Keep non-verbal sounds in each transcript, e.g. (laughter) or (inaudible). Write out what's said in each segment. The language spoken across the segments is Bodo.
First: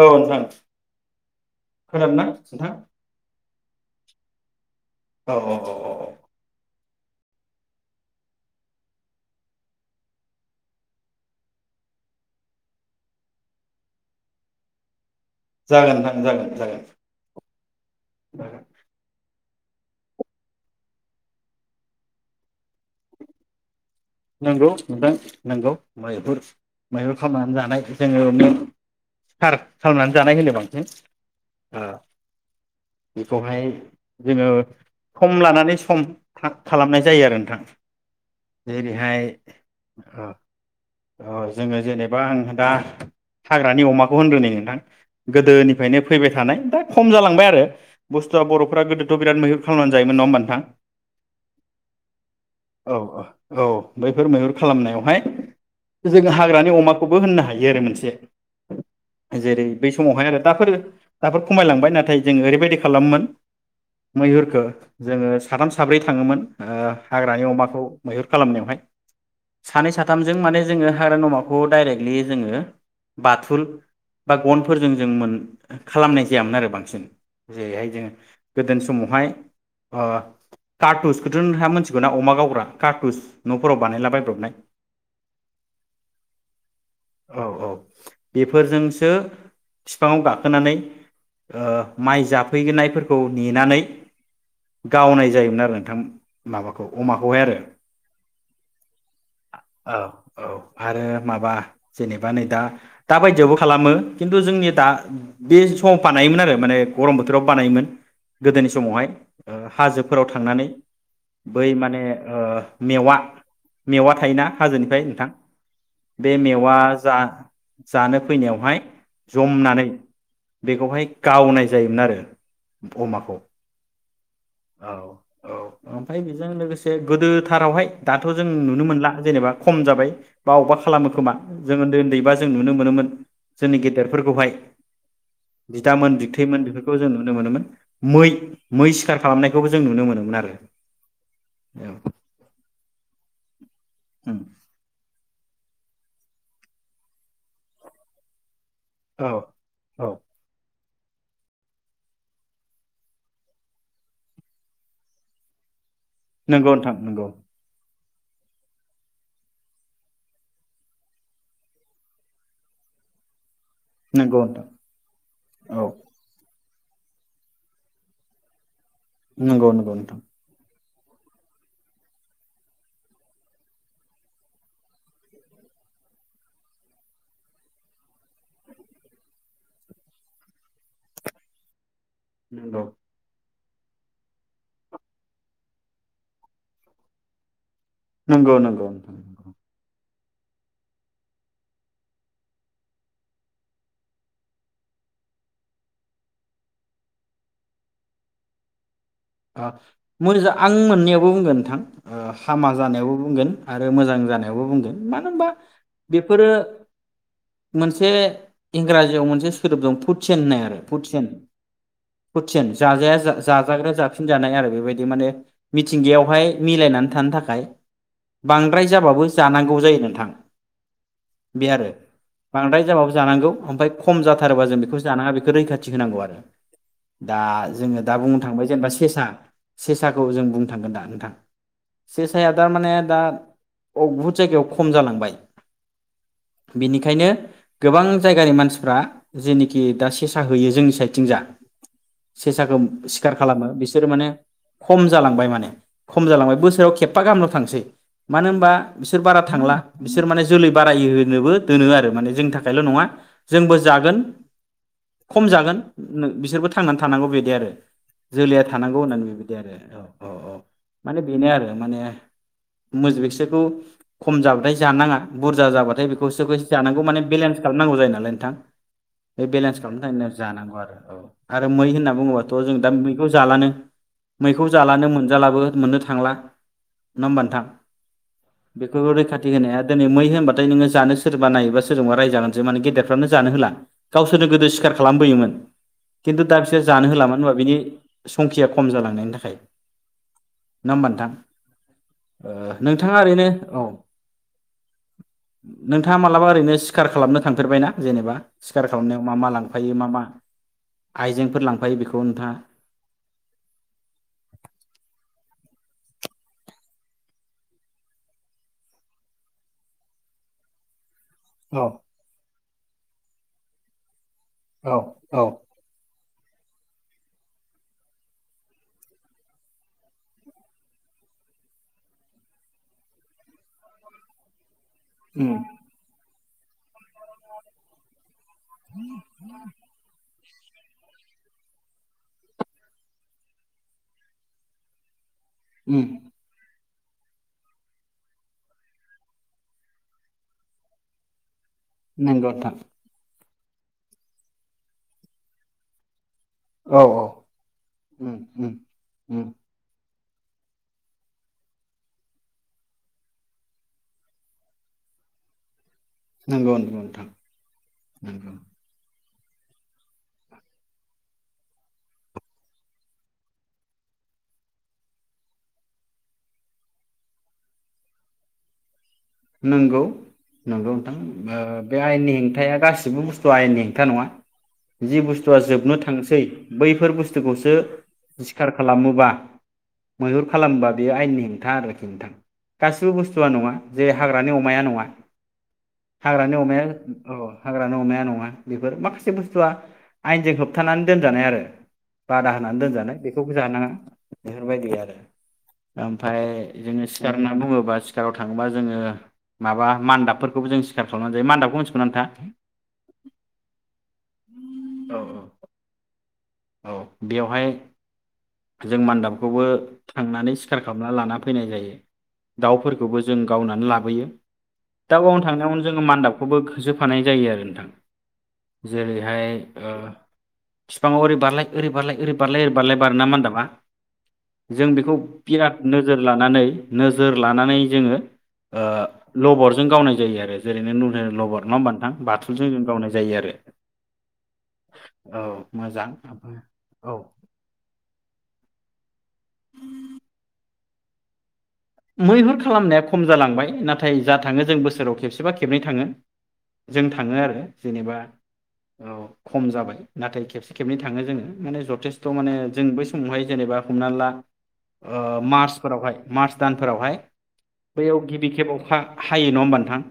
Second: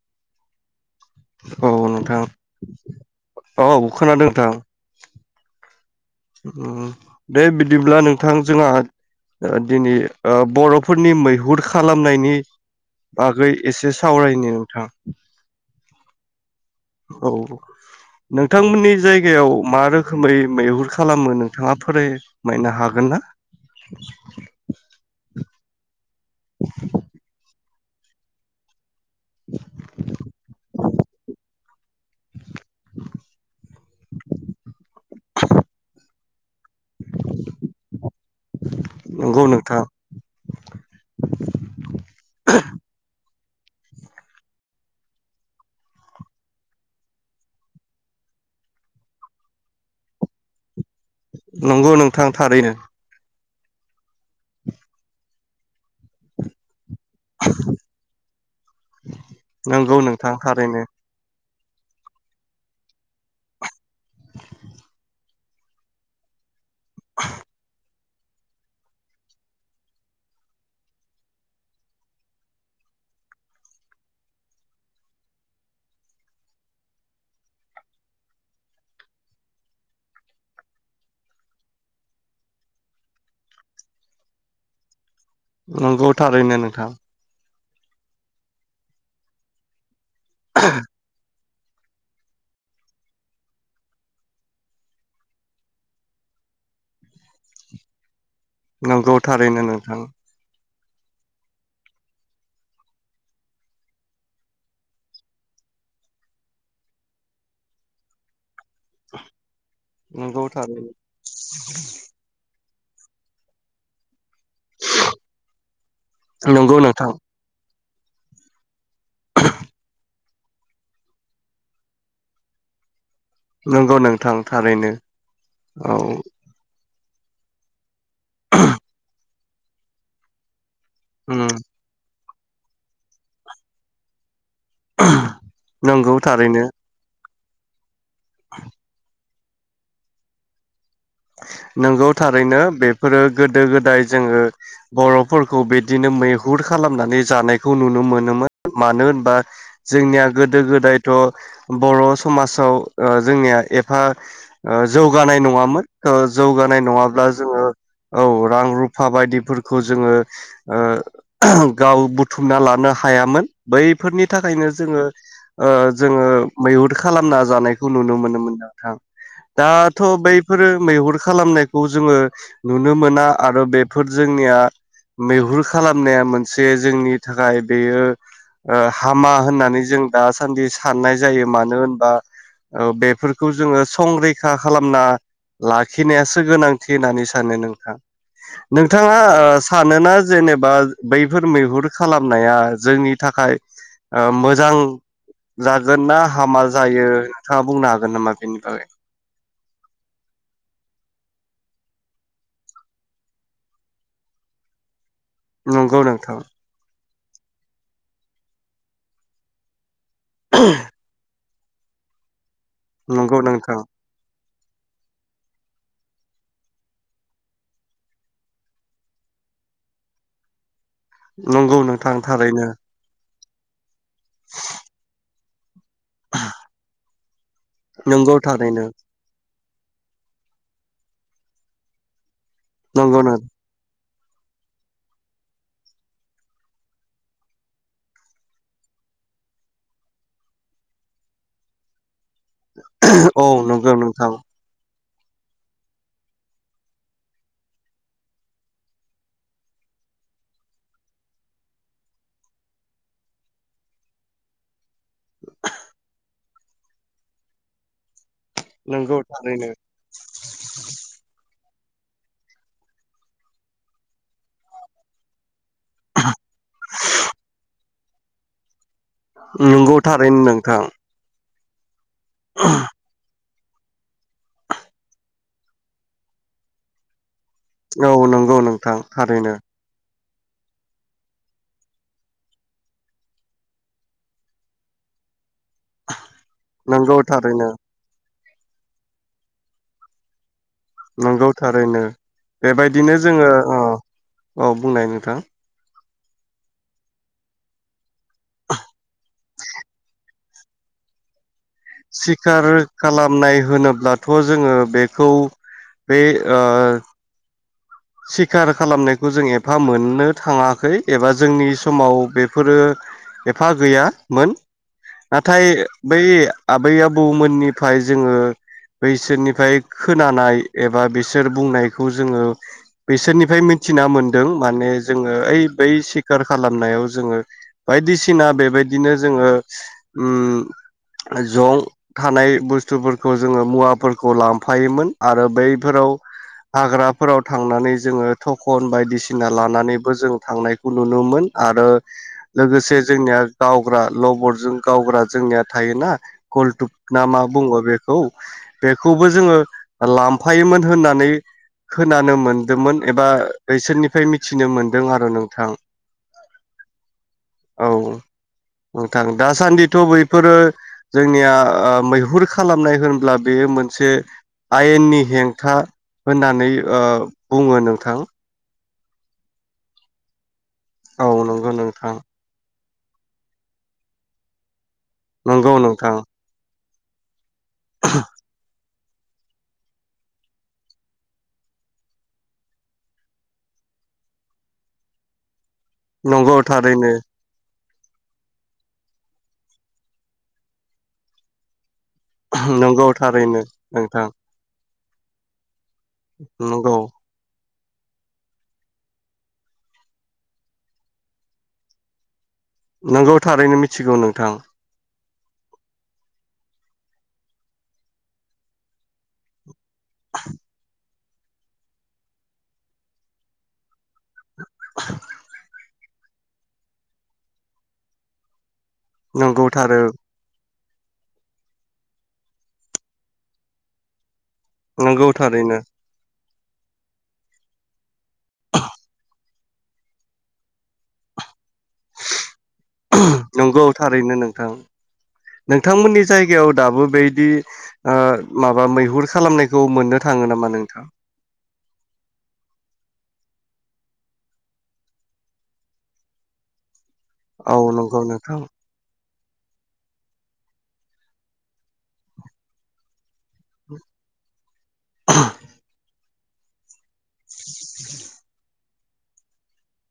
औ नोंथां। औ खोनादों नोंथां ना औ खोनादों नोंथां औ औ औ औ उम। दे बिदिब्ला नोंथां जोंहा ओ दिनै ओ बर'फोरनि मैहुर खालामनायनि बागै एसे सावरायनो नोंथां। जागोन नोंथां जागोन जागोन। औ जागोन नोंथांमोननि जाय गायाव मा रोखोमै मैहुर खालामो नोंथाङा फोररायमायनो हागोन ना? नोंगौ नोंथां नोंगौ। मैहुर मैहुर खालामनानै जानाय (unintelligible) सिखार खालामनानै जानाय होनो बांसिन। आ। बेखौहाय जोङो सम लानानै सम हा खालामनाय जायो आरो नोंथां। जेरैहाय नंगौ नोंथां ओ ओ जोङो जेनेबा आं दा हाग्रानि अमाखौ होनग्रोनि नोंथां। गोदोनिफ्रायनो फैबाय थानाय दा खम जालांबाय आरो बुस्थुआ बर'फोरा गोदोथ' बिराद मैहुर खालामनानै जायोमोन नङा होमबा नोंथां? नंगौ नोंथां थारैनो। औ औ बैफोर मैहुर खालामनायावहाय जों हाग्रानि अमा खौबो होननो हायो आरो मोनसे जेरै बै नंगौ समावहाय नोंथां आरो दाफोर थारैनो दाफोर खमायलांबाय नाथाय जोङो ओरैबायदि खालामो मोन मैहुरखो जोङो साथाम साब्रै थाङोमोन। ओ हाग्रानि अमाखौ मैहुर खालामनायावहाय सानै साथामजों माने जोङो हाग्रा अमाखौ डाइरेक्टलि जोङो बाथुल बा गनफोरजों जों मोन खालामनाय जायामोन आरो बांसिन। जेरैहाय जोङो गोदो समावहाय कारटुसखौथ' नोंहा मिथिगौ ना अमा गावग्रा कार्टुस न'फोराव बानायला बायब्रबनाय नंगौ थारैनो नोंथां। औ औ बेफोरजोंसो बिफाङाव गाखोनानै ओ माइ जाफैननायफोरखौ नेनानै गावनाय जायोमोन आरो नोंथां माबाखौ अमाखौहाय आरो नंगौ थारैनो नों औ औ आरो माबा जेनेबा नै दा दा बायदियावबो खालामो खिन्थु जोंनि दा बे समाव बानायोमोन आरो माने गरम बोथोराव बानायोमोन। गोदोनि समावहाय हाजोफोराव नंगौ थांनानै थारैनो बै माने मेवा मेवा थायोना हाजोनिफ्राय नोंथां बे मेवआ नंगौ नोंथां जा जानो फैनायावहाय जमनानै बेखौहाय गावनाय जायोमोन आरो ।अमाखौ नंगौ नोंथां। थारैनो औ। से गोदोथारावहाय दाथ' जों नुनो मोनला जेनेबा खम जाबाय बा अबेबा खालामो खोमा उम जों उन्दै उन्दै बा जों नुनो मोनोमोन जोंनि गेदेरफोरखौहाय बिदामोन नंगौ बिथैमोन थारैनो बेफोरखौ जोङो (unintelligible) मै मैस खालामनायखौबो जों नुनो मोनोमोन आरो। नंगौ थारैनो बेफोरो गोदो गोदाय जोङो बर' फोरखौ बिदिनो मैहुर खालामनानै जानायखौ नुनो मोनोमोन। मानो औ होनबा औ जोंनिया गोदो गोदाय। थ' बर' समाजाव ओ जोंनिया एफा ओ जौगानाय नङामोन। ओ नंगौ जौगानाय नोंथां नङाब्ला नंगौ जोङो। औ रां रुफा बायदिफोरखौ जोङो ओह गाव बुथुमना लानो हायामोन। बैफोरनि नंगौ नोंथां थाखायनो जोङो ओह औ जोङो। मैहुर खालामना जानायखौ नुनो मोनोमोन्दोमोन ना। (unintelligible) नंगौ नंगौ दाथ' नोंथां बैफोरो। मैहुर खालामनायखौ जोङो नुनो मोना आरो बेफोर जोंनिया मैहुर खालामनाया मोनसे जोंनि थाखाय बेयो ओह हामा होननानै जों दासान्दि साननाय जायो मानो ओनबा। औ नंगौ बेफोर खौ जोङो संरैखा खालामना। लाखिनायासो गोनांथि होननानै सानो नों ओं नंगौ नंगौ नोंथां नोंथाङा नंगौ ओह सानोना जेनेबा बैफोर मैहुर खालामनाया जोंनि थाखाय ओ मोजां जागोन ना हामा जायो नोंथाङा बुंनो हागोन नामा बेनि बागै? आ मोजा आं मोननैयावबो बुंगोन नोंथां ओह हामा जानायावबो बुंगोन आरो मोजां जानायावबो बुंगोन। मानो ओनबा नंगौ नोंथां बेफोरो मोनसे इंग्राजियाव मोनसे सोदोब दं फुटसेन होननाय आरो फुटसेन। फुतसेन जा-जाया नंगौ नोंथां जा-जागारग्रा जाब जानाय आरो बेबायदि माने मिथिंगायावहाय मिलायनानै थानो थाखाय बांद्राय जाबाबो जानांगौ जायो नोंथां। नंगौ नोंथां थारैनो। ओमफाय। खम जाथारोबा जों बेखौ जानाङा बे रैखा थि होनांगौ आरो दा जोङो दा नंगौ बुंनो थांबाय थारैनो जेनेबा सि आ सेसाखौ जों बुंनो थांगोन दा नोंथां सेस साया दा माने दा। नंगौ नों ब बुहुद जायगायाव खम जालांबाय बिनिखायनो गोबां जायगानि मानसिफ्रा जेनिखि दा सेसा होयो जोंनि साइदथिं जा। सेसाखौ सिखार खालामो नंगौ बिस औ। खम जालांबाय माने खम जालांबाय बोसोराव खेबफा गाहामल' थांसै मानो ओमबा बिसोर बारा थांला बिसोर माने जोलै बाराय होनोबो दोनो आरो माने जोंनि थाखायल' नङा जोंबो जागोन। खम जागोन नो बिसोरबो थो थांनानै थानांगौ बिदि आरो जोलै थानांगौ नंगौ होननानै बिबायदि थारैनो आरो औ औ औ माने बेनो आरो। माने मोजबेससेबखौ खम जाबाथाय जानाङा बुर (unintelligible) थालौ नोंथां। बे बेलेन्स नंगौ खालामनो थाखायनो थारैनो जानांगौ नोंथां आरो औ। आरो मै होनना बुङोबाथ' जों दा बिखौ जो जालानो मैखौ जालानो मोनजालाबो मोननो थांला नङा होमबा नो औ नंगौ नोंथां थारैनो। होय होनबाथाय नोङो जानो सोरबा नायोबबा सोरजोंबा रायजागोनसो माने गेदेरफ्रानो जानो होला गावसोरनो गोदो सिखार खालामबोयोमोन। खिन्थु दा बिसोर जानो नंगौ होला मानो होनबा थारैनो बिनि संखिया खम जालांनायनि थाखाय। नङा होमबा नंगौ थारैनो नोंथां ओ बेबायदिनो नोंथाङा ओरैनो जोङो ओ औ औ बुंनाय नोंथां। नोंथाङा मालाबा ओरैनो सिखार खालामनो थांफेरबायना जेनेबा सिखार खालामनायाव मा मा लांफायो मा मा आइजेंफोर लांफा सिखार कालाप नाय होनोब्लाथ' जोङो बेखौ बे ओ सिखार खालामनायखौ जों एफा मोननो थाङाखै। एबा जोंनि औ समाव बेफोरो एफा गैया। मोन औ औ नाथाय बै आबै आबौमोननिफ्राय जोङो बैसोरनिफ्राय खोनानाय एबा बिसोर बुंनायखौ जोङो बिसोरनिफ्राय मिथिना मोनदों माने जोङो उम ओइ बै सिख खार खालामनायाव जोङो बायदिसि ना बेबायदिनो जोङो उम जं थानाय बुस्थुफोरखौ जोङो मुवाफोरखौ लांफायोमोन । आरो उम बैफोराव हाग्राफोराव थां थांनानै जोङो थ'कन बायदिसिना लानानैबो जों थांनायखौ नुनोमोन। आरो नंगौ नोंथां लोगोसे जोंनिया गावग्रा लबरजों गावग्रा जोंनिया थायोना कलटुब औ ना औ मा बुङो बेखौ उम उम बेखौबो उम जोङो‌ लांफायोमोन होननानै खोनानो मोनदोंमोन एबा बैसोरनिफ्राय मिथिनो मोनदों आरो नोंथां। नंगौ नंगौ नोंथां नंगौ। थां दासान्दिथ' बैफोरो जोंनिया मैहुर खालामनाय होनब्ला बेयो मोनसे आयेननि हेंथा होननानै ओ बुङो नोंथां। नोंगौ। नोंगौ नोंथां औ ओ नंगौ बे नोंथां आयेननि हेंथाया गासिबो गासिबो बुस्थुआ आयेननि हेंथा नङा। जि बुस्थुआ नंगौ जोबनो नोंथां थांसै बैफोर बुस्थु खौसो सिखार खालामोबा मैहुर खालामोबा बेयो आयेननि हेंथा आरोखि हेंथा गासिबो बुस्थुआ नङा। जे हाग्रानि अमाया नङा। नंगौ हाग्रानि अमाया थारैनो अ हाग्राानि अमाया नङा बेफोर माखासे बुस्थुआ आयेनजों होबथानानै दोनजानाय आरो। बादा होनानै नंगौ दोनजानाय बेखौबो थारैनो जानाङा नोंथां बेफोरबायदि आरो। ओमफ्राय नंगौ जोङो (unintelligible) ना बुङो। सोरबा सिखाराव थां थांबा जोङो माबा मानदाबफोरखौबो जोङो सिथार खामाना जायो। मान्दाबखौ मिथिगौना नोंथांआ? नोंगौ थारैनो मिथिगौ नोंथां। औ औ औ बेवहाय, जों मान्दाबखौबो थांनानै सिखार खालामना लाना फैनाय जायो। दाउफोरखौबो जों गावनानै लाबोयो। दाव गावनो थांनायावनो जोङो मान्दाबखौबो होसोफानाय जायो आरो नोंथां। जेरैहाय नोंगौ ओ थारो बिफाङाव ओरै बारल ओैरै बारलाय ओरै बारल ओैरै बारलाय बारो ना होनदामा। जों बेखौ नोंगौ बिराद थारैनो नोजोर लानानै नोजोर लानानै जोङो, ओ लबरजों गावनाय जायो आरो जेरै नो लबर नङा होनबा नोंथां? बाथलजों जों गावनाय जायो आरो नंगौ थारैनो नोंथां नोंथांमोननि । जायगायाव दाबो बेबायदि ओ माबा मैहुर खा खालामनायखौ मोननो थाङो नामा? औ नोंथां। मैहुर खालामनाया खम जालांबाय, नाथाय जा थाङो जों बोसोराव खेबसेबा खेबनै थाङो। जों थाङो आरो औ जेनेबा नंगौ नोंथां खम जाबाय नाथाय खेबसे खेबनै थाङो जोङो, माने जथेस्थ माने जों बै समावहाय जेनेबा हमना, ला ओ मार्च फोरावहाय मार्स। भुटान फोरावहाय बैयाव गिबिखेब अखा हायो नङा होमबा नोंथां?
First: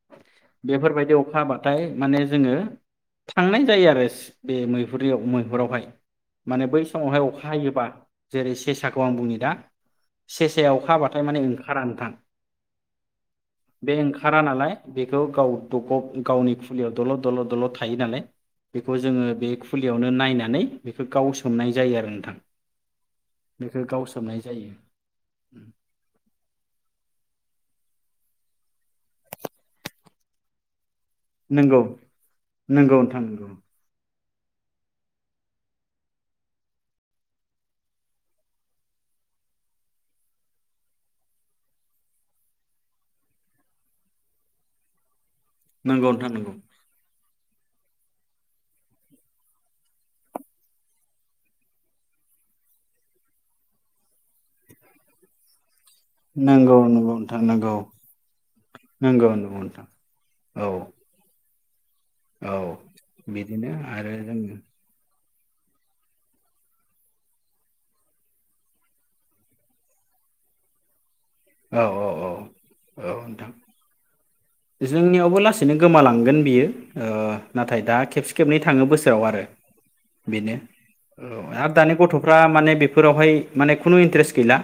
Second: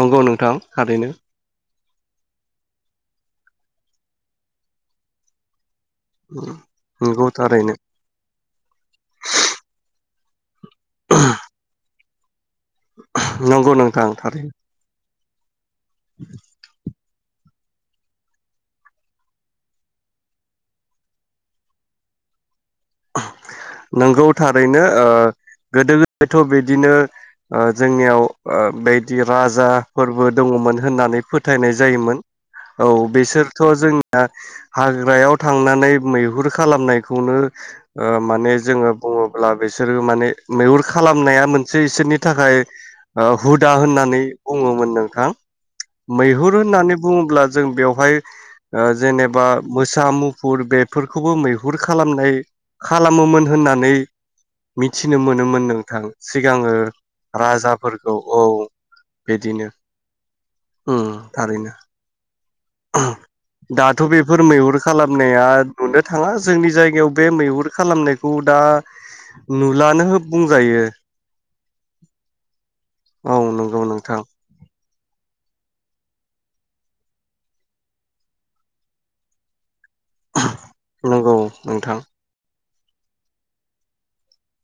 नंगौ नोंथां थारैनो। ओमफ्राय माने जोङो थांनाय जायो आरो बे मैहुर मैहुरावहाय। माने बै समावहाय नंगौ अखा थारैनो हायोबा जेरै सेसाखौ आं बुनि दा सेसायाव अखाहाबाथाय माने ओंखारा नोंथां। नंगौ बे नोंथां ओंखारा थारैनो। (unintelligible) बेखौ गाउ। गावनि फुलियाव दलद दलद दलद। थायो नालाय बेखौ जोङो बे खुलियावनो नायनानै बेखौ गावसोमनाय जायो आरो नोंथां। बेखौ गाव नंगौ सोमनाय जायो थारैनो। ओ गोदो गोदायथ' बिदिनो ओ जोंनियाव ओ बेदि राजा फोरबो दङमोन। होननानै फोथायनाय नंगौ जायोमोन औ नंगौ नोंथां बेसोरथ' जों हाग्रायाव थांनानै मैहुर खालामनायखौनो ओ माने जोङो बुङोब्ला बिसोरो माने मैहुर खालामनाया मोनसे इसोरनि थाखाय ओ हुदा होननानै बुङोमोन नोंथां। नंगौ नंगौ नोंथां मैहुर होननानै बुङोब्ला जों बेवहाय ओ जेनेबा मोसा मुफुर बेफोरखौबो मैहुर खालामनाय खालामोमोन होननानै मिथिनो मोनोमोन नों थां सिगाङो नंगौ नंगौ नोंथां नंगौ राजाफोरखौ औ नंगौ नंगौ बिदिनो नोंथां औ ओम थारैनो। औ बिदिनो आरो जों नाया नुनो थाङा जोंनि जायगायाव बे मैहुर खालामनायखौ दा नुलानो बुंजायो। औ औ औ औ नोंथां नंगौ नोंथां जोंनियावबो लासै सैनो गोमालांगोन बियो ओ नाथाय दा खेबसे खेबनै थाङो बोसोराव आरो बेनो औ नंगौ आरो दानि नोंथां गथ'फ्रा माने बे बेफोरावहाय माने खुनु इन्ट्रेस्त गैला।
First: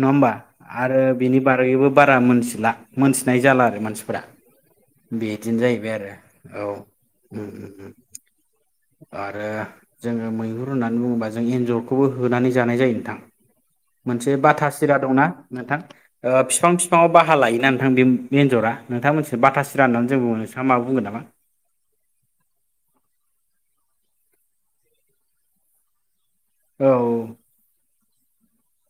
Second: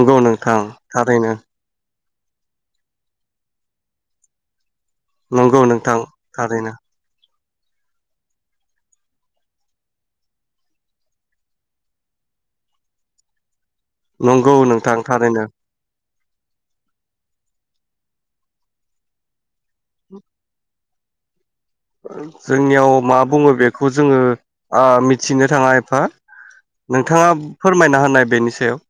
नङा होमबा नोंथां आरो थारैनो। बेनि बारैबो बारा मोनथिला मोनथिनाय जाला आरो मानसिफोरा। नंगौ बिदिनो जाहैबाय नोंथां आरो औ। थारैनो उम उम। आरो जोङो मैहुर होननानै बुङोबा जों एन्जरखौबो होनानै जानाय जायो नोंथां। मोनसे नंगौ बाथा नोंथां सिरा दंना थारैनो नोंथां? ओ फिफां फिफां आव बाहा लायोना नोंथां बे एन्जरा नोंथांमोनसि बाथासिरा होननानै जों बुङो नोंसाङा मा बुंगोन नामा? जोंनियाव मा बुङो बेखौ जोङो ओ मिथिनो थाङा एफा औ नोंथाङा फोरमायना होनाय बेनि सायाव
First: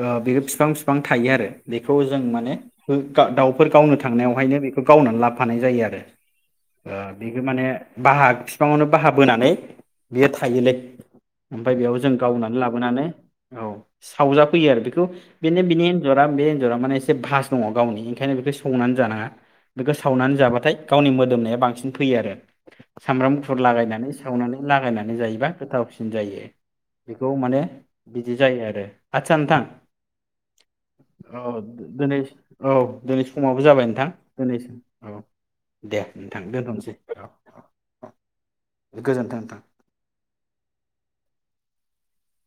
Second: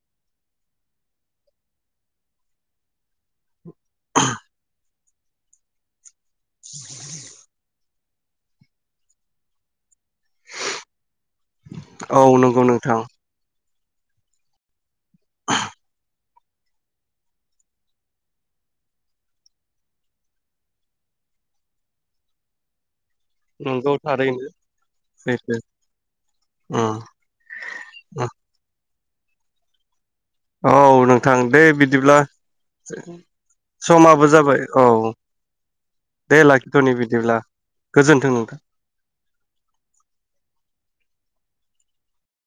बेबो फिफां फिफां थायो आरो बेखौ जों माने दाउफोर गावनो थांनायावहायनो बेखौ गावनानै लाफानाय जायो आरो। ओ बेबो माने बाहा फिफाङावनो बाहा बोनानै बेयो थायोलै ओमफ्राय बेयाव जों औ गावनानै नंगौ नोंथां लाबोनानै औ। सावजा फैयो आरो बे बिखौ बिनि बिनि एनजर दा बे एन्जरा माने एसे भास दङ गावनि ओंखायनो बेखौ संनानै जानाङा बेखौ सावनानै जाबाथाय गावनि मोदोमनाया बांसिन फैयो आरो। सामब्राम गुफुर नंगौ लागायनानै थारैनो सावनानै लागायनानै जायोबा सैथो गोथावसिन जायो उम बेखौ माने बिदि जायो आरो। आतसा नोंथां औ नोंथां औ दे बिदिब्ला दिनै औ दिनै समाबो जाबाय नोंथां समाबो दिनै जाबाय औ दे नोंथां लाखिथ'नि दोनथ'नोसै औ बिदिब्ला गोजोन्थों नोंथां औ गोजोनथों नोंथां।